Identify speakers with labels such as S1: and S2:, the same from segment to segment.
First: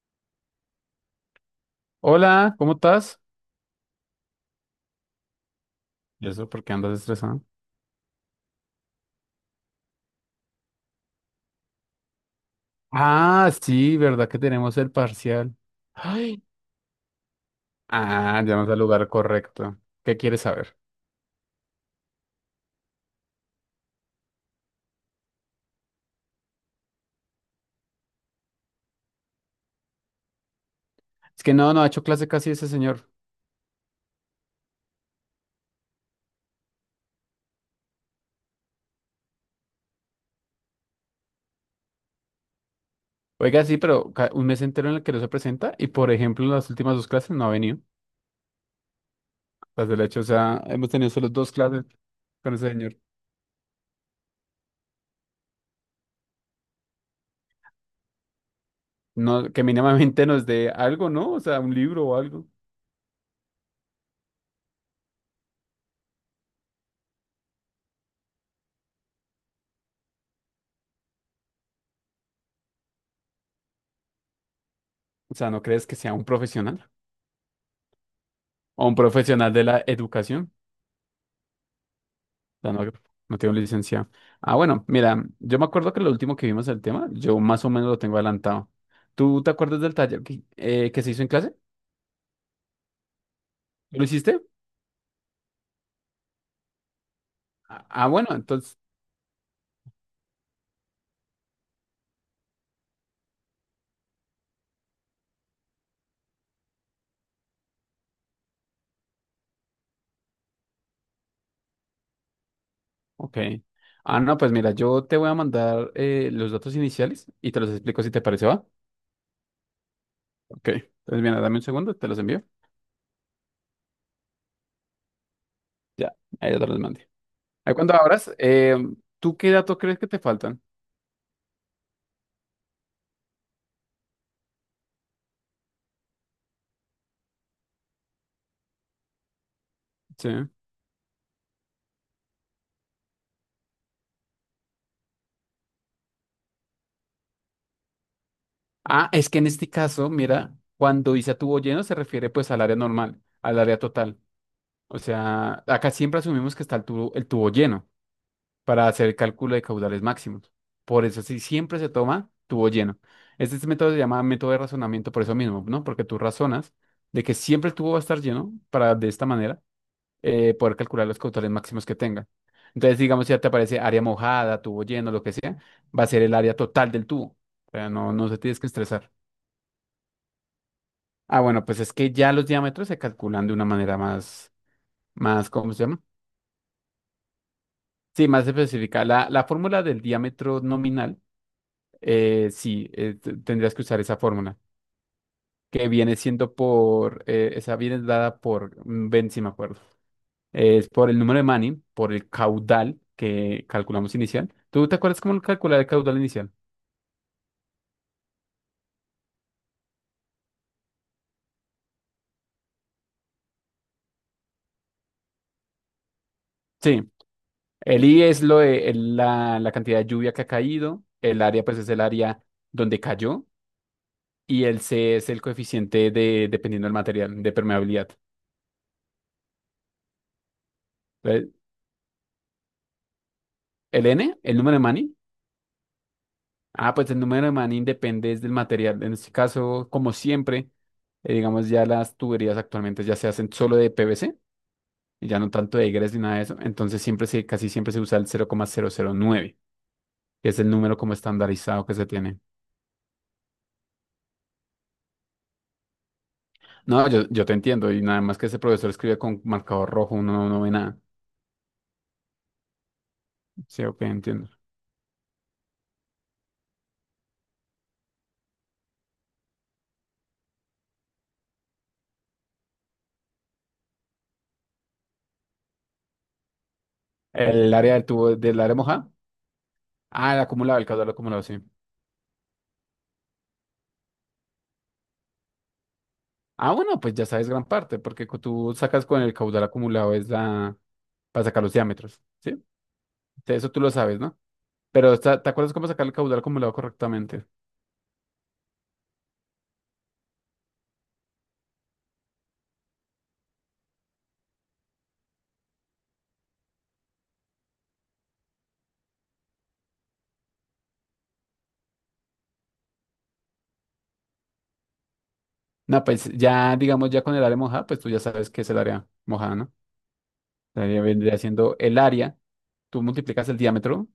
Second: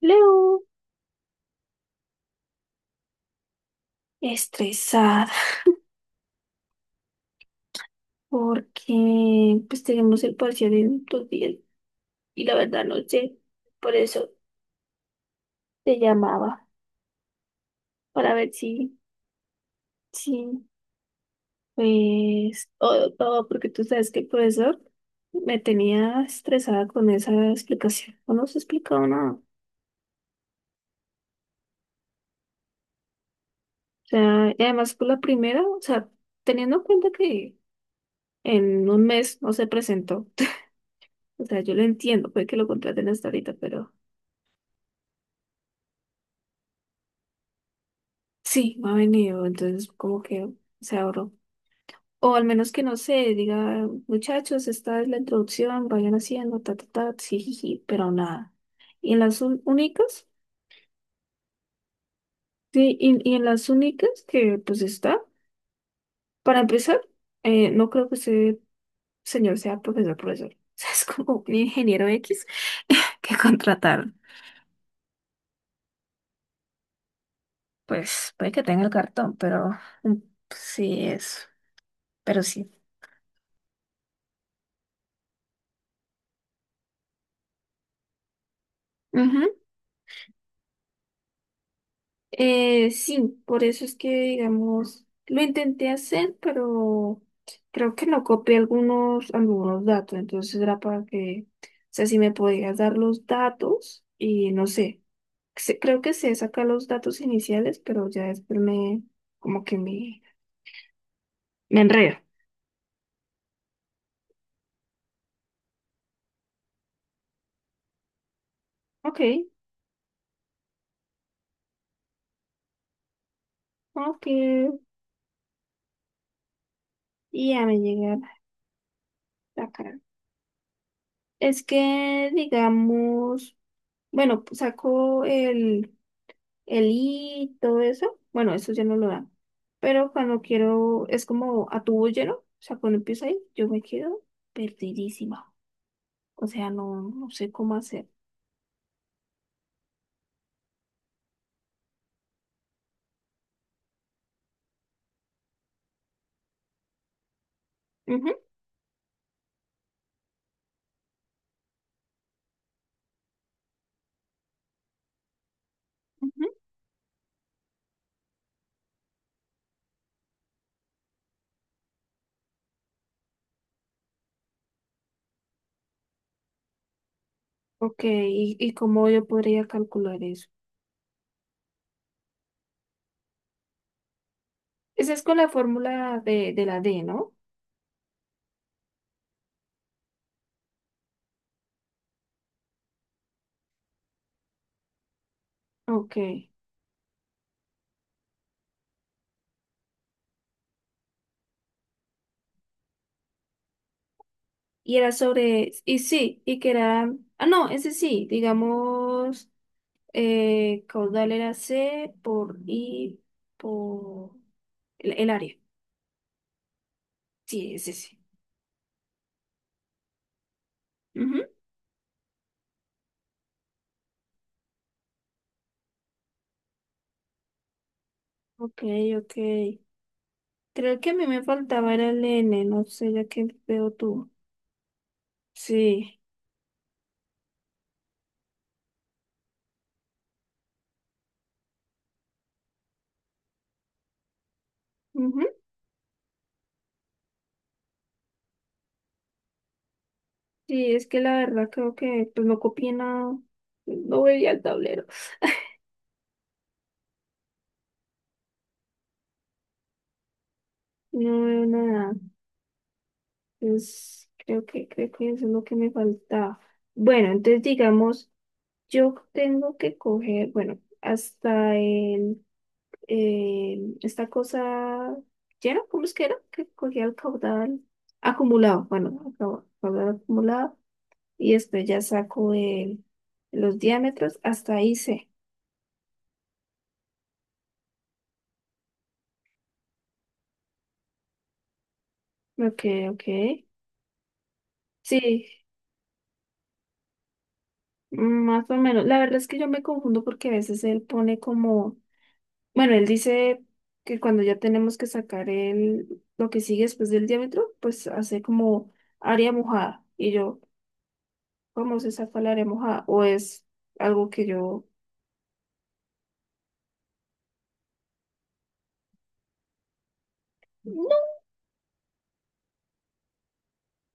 S1: Leo,
S2: Hola, ¿cómo estás?
S1: estresada
S2: ¿Y eso por qué andas estresado?
S1: porque pues tenemos el parcial en 2 días y la verdad no sé,
S2: Ah,
S1: por
S2: sí, ¿verdad
S1: eso
S2: que tenemos el parcial?
S1: te
S2: Ay.
S1: llamaba para
S2: Ah,
S1: ver
S2: llegamos al
S1: si,
S2: lugar correcto. ¿Qué quieres
S1: si,
S2: saber?
S1: pues, o porque tú sabes que el profesor me tenía estresada con esa explicación, no nos explicaba nada. O
S2: Es que no, no ha hecho clase casi ese señor.
S1: sea, y además por la primera, o sea, teniendo en cuenta que en 1 mes no se presentó. O sea, yo lo entiendo, puede que lo contraten hasta ahorita,
S2: Oiga, sí,
S1: pero...
S2: pero un mes entero en el que no se presenta y, por ejemplo, en las últimas dos clases no ha venido.
S1: Sí, no ha venido, entonces
S2: Las del hecho,
S1: como
S2: o
S1: que
S2: sea, hemos
S1: se
S2: tenido solo
S1: ahorró.
S2: dos clases
S1: O al
S2: con ese
S1: menos que no
S2: señor.
S1: sé, diga, muchachos, esta es la introducción, vayan haciendo, ta, ta, ta, sí, ji, ji, pero nada. Y en las
S2: No, que mínimamente
S1: únicas,
S2: nos dé algo, ¿no? O sea, un libro o algo.
S1: sí, y en las únicas que pues está, para empezar, no creo que ese señor sea profesor, profesor. O sea, es como un ingeniero X que contrataron.
S2: O sea, ¿no crees que sea un profesional?
S1: Pues puede que tenga
S2: ¿O
S1: el
S2: un
S1: cartón,
S2: profesional de
S1: pero
S2: la
S1: mm,
S2: educación?
S1: sí es, pero sí.
S2: Ya no, no tiene un licenciado. Ah, bueno, mira, yo me acuerdo que lo último que vimos el tema, yo más o menos lo tengo adelantado. ¿Tú te acuerdas del taller que se hizo en clase?
S1: Sí, por eso es
S2: ¿Lo
S1: que,
S2: hiciste?
S1: digamos, lo intenté hacer, pero creo que no
S2: Bueno,
S1: copié
S2: entonces,
S1: algunos, algunos datos, entonces era para que, o sea, si me podías dar los datos y no sé, creo que sé sacar los datos iniciales, pero ya después me, como que me enredo.
S2: ok. Ah, no, pues mira, yo te voy a mandar los datos iniciales y te los explico si te parece, ¿va?
S1: Ok,
S2: Ok. Entonces, mira, dame un segundo, te los envío.
S1: ok,
S2: Ya, ahí ya te los mandé.
S1: y ya
S2: Ahí
S1: me
S2: cuando
S1: llega
S2: abras, ¿tú qué
S1: la
S2: datos
S1: cara.
S2: crees que te faltan?
S1: Es que, digamos, bueno, saco el y todo eso, bueno, eso ya no lo dan. Pero
S2: Sí.
S1: cuando quiero, es como a tubo lleno, o sea, cuando empiezo ahí, yo me quedo perdidísima. O sea, no, no sé cómo hacer.
S2: Ah, es que en este caso, mira, cuando dice a tubo lleno se refiere pues al área normal, al área total. O sea, acá siempre asumimos que está el tubo lleno
S1: Ujú,
S2: para hacer el cálculo de caudales máximos. Por eso sí, siempre se toma tubo lleno. Este método se llama método de razonamiento por eso mismo, ¿no? Porque tú
S1: ujú.
S2: razonas de que siempre el tubo va a estar lleno para de esta manera poder calcular los caudales máximos que tenga. Entonces, digamos, si ya te aparece área mojada, tubo lleno, lo que sea, va a ser el área total del tubo. O sea,
S1: Ok,
S2: no, no se tienes que
S1: y cómo
S2: estresar.
S1: yo podría calcular eso?
S2: Ah, bueno, pues es que ya los diámetros se calculan de una manera más,
S1: Esa es con la
S2: más, ¿cómo se llama?
S1: fórmula de la D, ¿no?
S2: Sí, más específica. La fórmula del diámetro nominal, sí, tendrías que usar esa fórmula, que
S1: Ok.
S2: viene siendo por, esa viene dada por, ven si me acuerdo, es por el número de Manning, por el caudal que calculamos inicial. ¿Tú te
S1: Y era
S2: acuerdas cómo
S1: sobre,
S2: calcular el
S1: y
S2: caudal
S1: sí,
S2: inicial?
S1: y que era, ah, no, ese sí, digamos, caudal era C por I por el área.
S2: Sí,
S1: Sí, es
S2: el
S1: ese.
S2: I es lo de, la cantidad de lluvia que ha caído, el
S1: Ujú.
S2: área pues es el área donde cayó y el C es el coeficiente de, dependiendo del material, de permeabilidad.
S1: Ok, ok. Creo que a mí me
S2: Entonces,
S1: faltaba era el N, no sé, ya que veo
S2: el
S1: tú.
S2: N, el número de Manning.
S1: Sí.
S2: Ah, pues el número de Manning depende es del material. En este caso, como siempre, digamos ya las tuberías actualmente ya se hacen solo de PVC y ya
S1: Ujú.
S2: no tanto de egres ni nada de eso. Entonces siempre se, casi siempre se usa el cero coma cero cero coma nueve, que es el
S1: Sí,
S2: número
S1: es
S2: como
S1: que la verdad
S2: estandarizado
S1: creo
S2: que se
S1: que
S2: tiene.
S1: pues no copié nada. No veía el tablero.
S2: No, yo te entiendo y nada más que ese profesor escribe con marcador rojo, uno no, no ve nada.
S1: No veo nada.
S2: Sí, ok,
S1: Pues
S2: entiendo.
S1: creo que eso es lo que me faltaba. Bueno, entonces digamos, yo tengo que coger, bueno, hasta el esta cosa llena, ¿cómo es que era? Que cogía el
S2: El
S1: caudal
S2: área del tubo, del área
S1: acumulado,
S2: mojada.
S1: bueno, caudal
S2: Ah, el
S1: acumulado,
S2: acumulado, el caudal acumulado,
S1: y
S2: sí.
S1: después ya saco el, los diámetros, hasta ahí sé.
S2: Ah, bueno, pues ya sabes gran parte, porque tú sacas con el caudal acumulado es la para sacar los diámetros, ¿sí?
S1: Ok,
S2: O
S1: ok.
S2: sea, eso tú lo sabes, ¿no? Pero
S1: Sí,
S2: ¿te acuerdas cómo sacar el caudal acumulado correctamente?
S1: más o menos. La verdad es que yo me confundo porque a veces él pone como, bueno, él dice que cuando ya tenemos que sacar el, lo que sigue después del diámetro, pues hace como área mojada. Y yo, ¿cómo se saca el área mojada? O es algo que yo
S2: No, pues ya, digamos, ya con el área mojada, pues tú ya sabes qué es el área mojada, ¿no? El área
S1: no.
S2: vendría siendo el área, tú multiplicas el diámetro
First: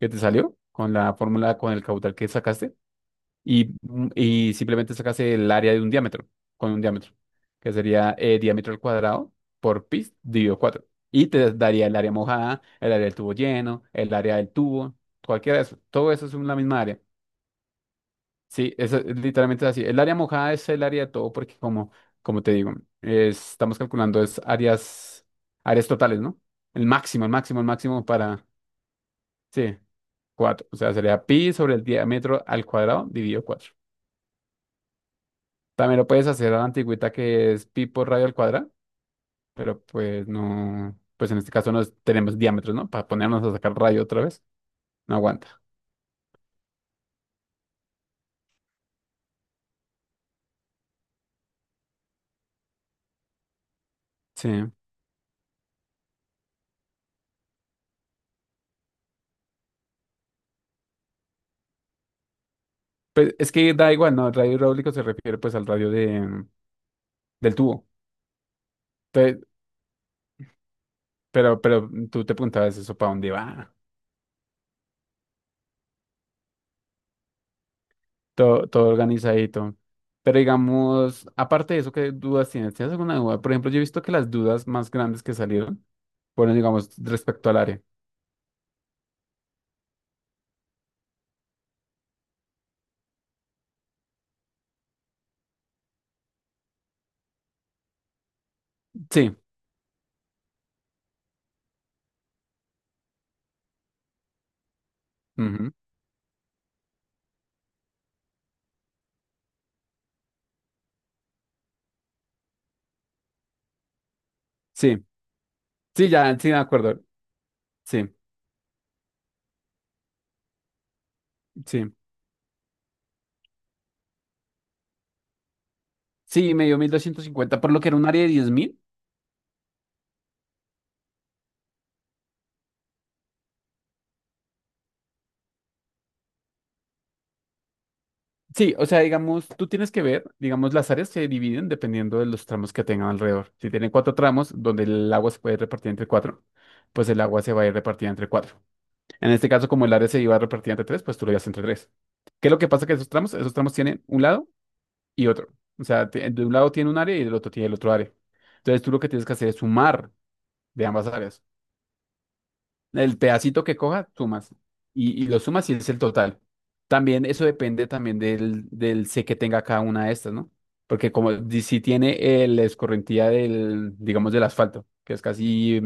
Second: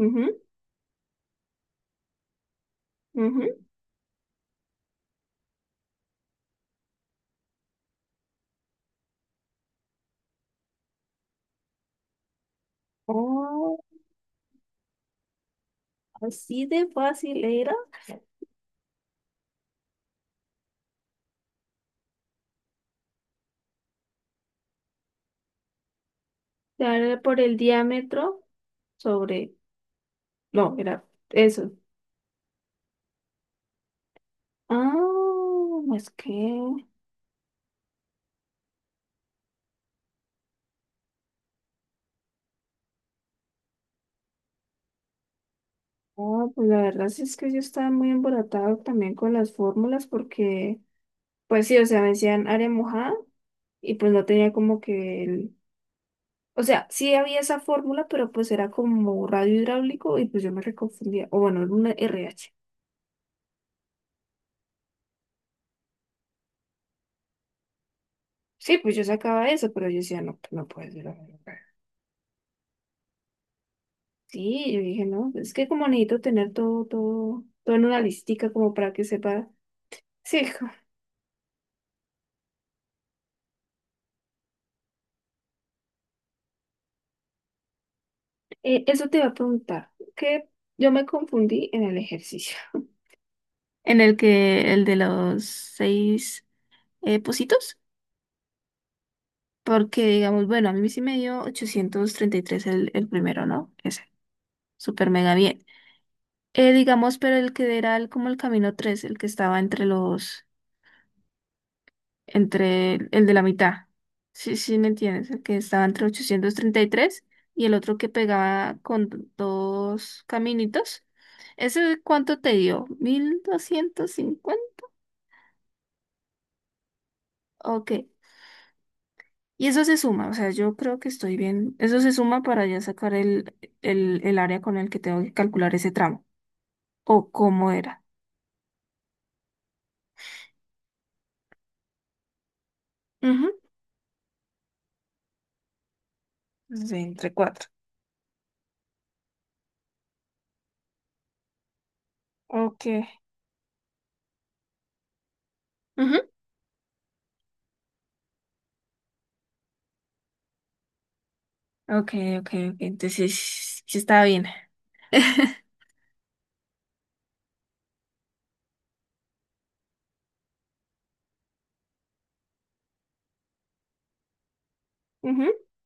S2: que te salió con la fórmula, con el caudal que sacaste,
S1: ujú.
S2: y, y simplemente sacas el área de un diámetro, con un diámetro, que sería diámetro al cuadrado por pi dividido cuatro. Y te daría el área mojada, el área del tubo
S1: Oh,
S2: lleno, el área del tubo, cualquiera de eso. Todo eso es una
S1: así
S2: misma
S1: de
S2: área.
S1: fácil era.
S2: Sí, eso es literalmente así. El área mojada es el área de todo porque como, como te digo, estamos calculando es áreas, áreas totales, ¿no? El
S1: Dar
S2: máximo, el
S1: por el
S2: máximo, el máximo
S1: diámetro
S2: para,
S1: sobre.
S2: sí, cuatro.
S1: No,
S2: O sea,
S1: era
S2: sería pi
S1: eso.
S2: sobre el diámetro al cuadrado dividido cuatro.
S1: Ah,
S2: También lo
S1: es
S2: puedes hacer a la
S1: que.
S2: antigüita que es pi por radio al cuadrado, pero pues no, pues en este caso no tenemos diámetros, ¿no? Para ponernos a sacar radio otra vez, no aguanta.
S1: Ah, pues la verdad sí es que yo estaba muy emboratado también con las fórmulas porque, pues sí, o sea, me decían área mojada y pues no tenía
S2: Sí.
S1: como que el. O sea, sí había esa fórmula, pero pues era como radio hidráulico y pues yo me reconfundía. O bueno, era una R h.
S2: Pues es que da igual, ¿no? El radio hidráulico se refiere pues al radio de, del tubo.
S1: Sí, pues yo
S2: Pe-
S1: sacaba eso, pero yo decía, no, pues, no puede ser.
S2: Pero, tú te preguntabas eso, ¿para dónde va?
S1: Sí, yo dije, no, es que como necesito tener todo, todo, todo en una listica
S2: Todo,
S1: como
S2: todo
S1: para que sepa.
S2: organizadito. Pero
S1: Sí. Hijo,
S2: digamos, aparte de eso, ¿qué dudas tienes? ¿Tienes alguna duda? Por ejemplo, yo he visto que las dudas más grandes que salieron fueron, digamos, respecto al área.
S1: eso te iba a preguntar, que yo me confundí en el ejercicio. En el que, el de los seis pocitos,
S2: Sí,
S1: porque digamos, bueno, a mí sí me dio 833 el primero, ¿no? Ese, súper mega bien.
S2: ujú,
S1: Digamos, pero el que era el, como el camino 3, el que estaba entre los entre el de la mitad. Sí, sí, ¿me
S2: sí.
S1: entiendes? El que estaba entre
S2: Sí, ya, sí,
S1: ochocientos
S2: de
S1: treinta y
S2: acuerdo.
S1: tres y el otro que
S2: Sí.
S1: pegaba con dos caminitos.
S2: Sí,
S1: ¿Ese cuánto te dio? 1.250.
S2: sí, me dio 1250, por lo que
S1: Ok.
S2: era un área de 10000.
S1: Y eso se suma, o sea, yo creo que estoy bien. Eso se suma para ya sacar el área con el que tengo que calcular ese tramo. O cómo era.
S2: Sí, o sea, digamos, tú tienes que ver, digamos, las áreas se dividen dependiendo de los tramos que tengan
S1: Ujú.
S2: alrededor. Si tienen cuatro tramos, donde el agua se puede repartir entre cuatro,
S1: Sí,
S2: pues el
S1: entre
S2: agua se va a
S1: cuatro.
S2: ir repartida entre cuatro. En este caso, como el área se iba a repartir entre tres, pues tú lo llevas entre tres. ¿Qué es lo que
S1: Ok.
S2: pasa que esos tramos? Esos tramos tienen un lado y otro. O sea,
S1: Ujú.
S2: de un lado tiene un área y del otro tiene el otro área. Entonces tú lo que tienes que hacer es sumar de ambas áreas.
S1: Ok, ok, ok.
S2: El
S1: Entonces,
S2: pedacito que
S1: sí
S2: coja,
S1: estaba bien.
S2: sumas. Y lo sumas y es el total. También eso depende también del, del C que tenga cada una de estas, ¿no? Porque como si tiene la escorrentía del, digamos, del asfalto,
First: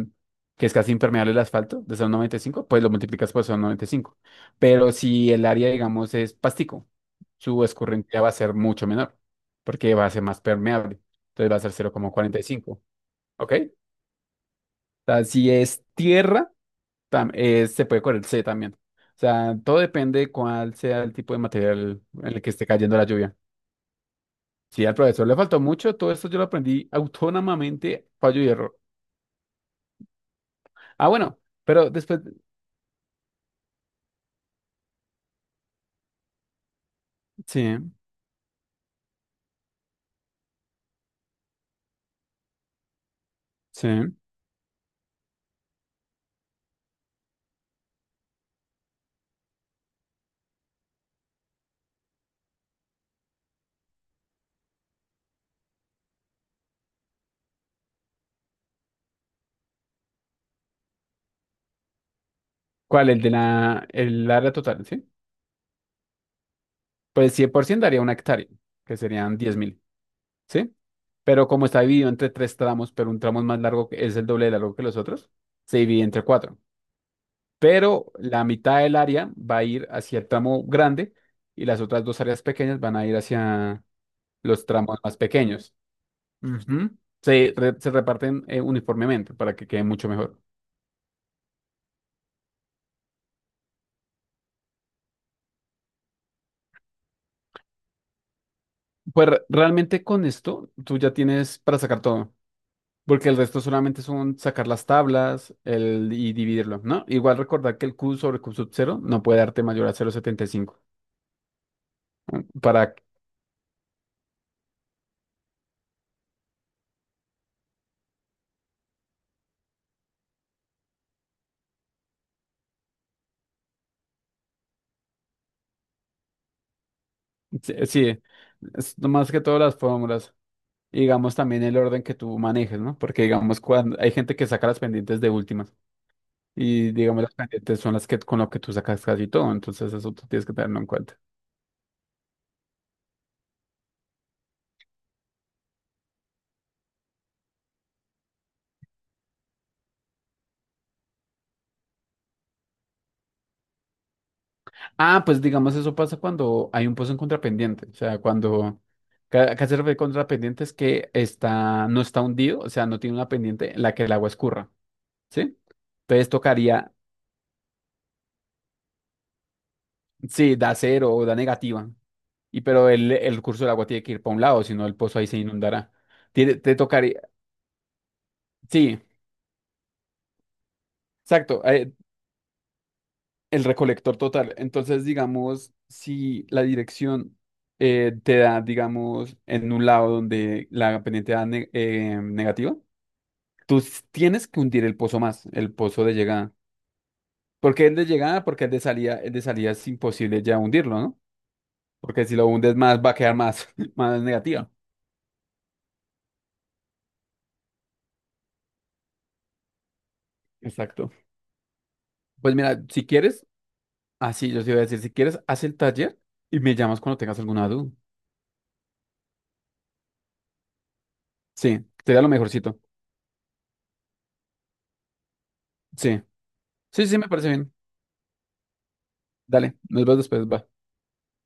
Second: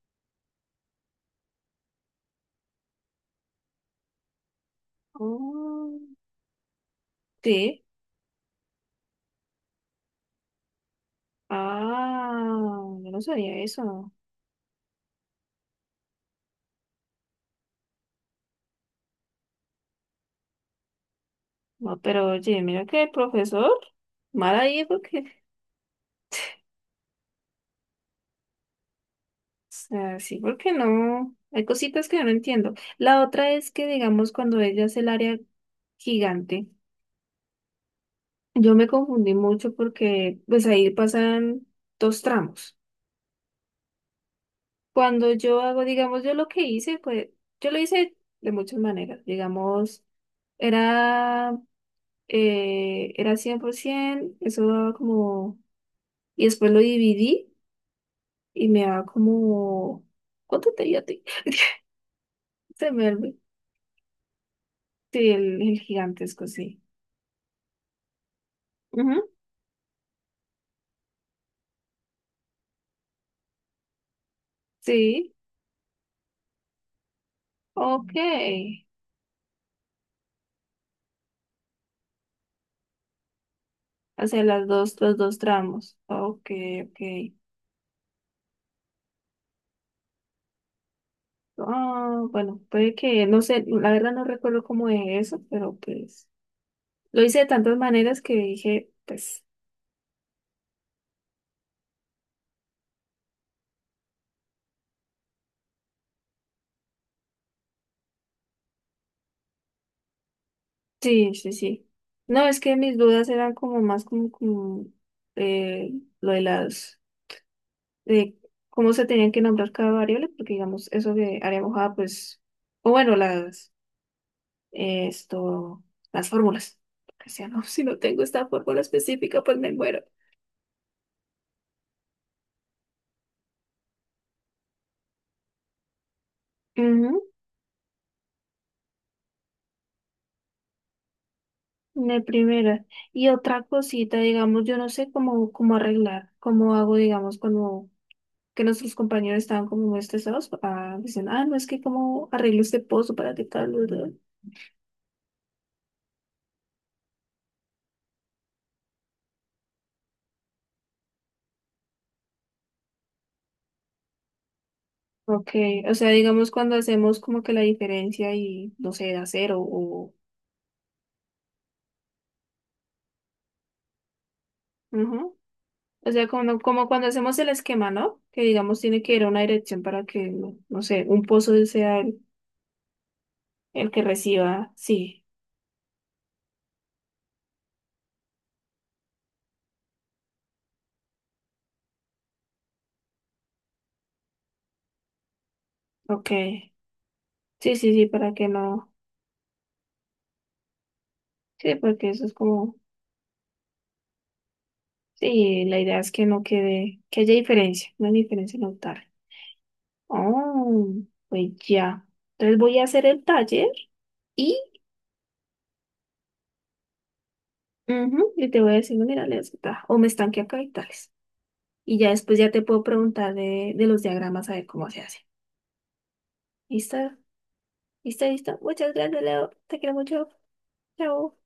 S2: que es casi impermeable el asfalto, de son 95, pues lo multiplicas por son 95. Pero si el área,
S1: Ujú.
S2: digamos, es pastico, su
S1: Sí.
S2: escorrentía va a ser mucho menor, porque va a ser más permeable. Entonces va a ser
S1: Ah,
S2: 0,45,
S1: yo no
S2: ¿ok?
S1: sabía
S2: O
S1: eso.
S2: sea, si es tierra, se puede correr, C también. O sea, todo depende de cuál sea el tipo de
S1: No,
S2: material
S1: pero
S2: en el que
S1: oye,
S2: esté
S1: mira
S2: cayendo
S1: que
S2: la
S1: el
S2: lluvia.
S1: profesor, mal ahí
S2: Sí, al
S1: porque
S2: profesor le
S1: o
S2: faltó mucho, todo esto yo lo aprendí autónomamente, fallo y error.
S1: sea, sí, porque
S2: Ah,
S1: no.
S2: bueno,
S1: Hay
S2: pero
S1: cositas que
S2: después,
S1: yo no entiendo. La otra es que, digamos, cuando ella es el área gigante,
S2: sí,
S1: yo me confundí mucho porque, pues ahí pasan dos tramos.
S2: sí.
S1: Cuando yo hago, digamos, yo lo que hice, pues, yo lo hice de muchas maneras. Digamos, era, era 100%, eso daba como. Y después lo dividí y me daba como... ¿Cuánto te di a ti? Se me
S2: ¿Cuál? El de
S1: olvidó.
S2: la, el área total, ¿sí?
S1: Sí, el gigantesco, sí.
S2: Pues 100% daría una hectárea, que
S1: Ujú.
S2: serían 10000, ¿sí? Pero como está dividido entre tres tramos, pero un tramo es más largo, que es el doble de largo que los otros,
S1: Sí,
S2: se divide entre cuatro. Pero la
S1: ok.
S2: mitad del área va a ir hacia el tramo grande y las otras dos áreas pequeñas van a ir hacia
S1: O sea, las
S2: los tramos
S1: dos, los
S2: más
S1: dos
S2: pequeños.
S1: tramos. Ok,
S2: Ujú.
S1: ok.
S2: Se, se reparten uniformemente para que quede mucho mejor.
S1: Ah, bueno, puede que, no sé, la verdad no recuerdo cómo es eso, pero pues lo hice de tantas maneras que dije,
S2: Pues
S1: pues,
S2: realmente con esto tú ya tienes para sacar todo, porque el resto solamente son sacar las tablas el, y dividirlo, ¿no? Igual recordar que el Q sobre Q sub 0 no puede darte mayor a 0.75
S1: sí, sí, sí. No, es que
S2: para...
S1: mis dudas eran como más como, como, eh, lo de las de cómo se tenían que nombrar cada variable, porque digamos, eso de área mojada, pues, o bueno, las, esto, las fórmulas. Que sea, no.
S2: Sí,
S1: Si no
S2: sí,
S1: tengo esta fórmula
S2: es más que
S1: específica, pues
S2: todas
S1: me
S2: las
S1: muero.
S2: fórmulas. Y digamos también el orden que tú manejes, ¿no? Porque digamos cuando hay gente que saca las pendientes de últimas y
S1: Ujú,
S2: digamos las pendientes son las que con lo que tú sacas casi todo, entonces eso tú tienes que tenerlo en cuenta.
S1: de primera. Y otra cosita, digamos, yo no sé cómo, cómo arreglar, cómo hago, digamos, cuando que nuestros compañeros estaban como muy estresados, ah, dicen, ah, no, es que cómo arreglo este pozo para que tal, bla, bla.
S2: Ah, pues digamos eso pasa cuando hay un pozo en contrapendiente, o sea, cuando acá se refiere contrapendiente es que está no está hundido, o sea, no tiene una pendiente en la que el agua escurra,
S1: Ok,
S2: ¿sí?
S1: o sea,
S2: Entonces
S1: digamos cuando
S2: tocaría,
S1: hacemos como que la diferencia y, no sé, da cero o...
S2: sí, da cero o da negativa, y pero el curso del agua tiene que ir para un lado, si no el pozo ahí se
S1: ujú.
S2: inundará.
S1: O sea, como,
S2: Te
S1: como cuando
S2: tocaría.
S1: hacemos el esquema, ¿no? Que digamos
S2: Sí,
S1: tiene que ir a una dirección para que, no, no sé, un pozo
S2: exacto,
S1: sea
S2: el
S1: el que
S2: recolector total.
S1: reciba.
S2: Entonces,
S1: Sí,
S2: digamos, si la dirección te da, digamos, en un lado donde la pendiente da negativa, tú tienes que hundir el pozo más, el pozo de
S1: ok.
S2: llegada. ¿Por
S1: Sí,
S2: qué
S1: sí,
S2: el de
S1: sí, para
S2: llegada,
S1: que
S2: porque
S1: no.
S2: el de salida es imposible ya hundirlo, ¿no?
S1: Sí, porque eso
S2: Porque
S1: es
S2: si lo
S1: como.
S2: hundes más, va a quedar más, más negativa.
S1: Sí, la idea es que no quede, que haya diferencia, una diferencia notable. Oh,
S2: Exacto.
S1: pues ya.
S2: Pues
S1: Entonces voy
S2: mira,
S1: a hacer
S2: si
S1: el
S2: quieres,
S1: taller
S2: así
S1: y,
S2: yo te iba a decir, si quieres, haz el taller y me llamas cuando tengas alguna duda.
S1: ujú, y te voy a decir, no, mira, les gusta, o me estanque acá y tales.
S2: Sí,
S1: Y ya
S2: sería lo
S1: después ya te
S2: mejorcito.
S1: puedo preguntar de los diagramas a ver cómo se hace.
S2: Sí.
S1: ¿Listo?
S2: Sí, sí, me parece bien.
S1: ¿Listo, listo? Muchas gracias, Leo.
S2: Dale,
S1: Te quiero
S2: nos vemos
S1: mucho.
S2: después, va.
S1: Chao.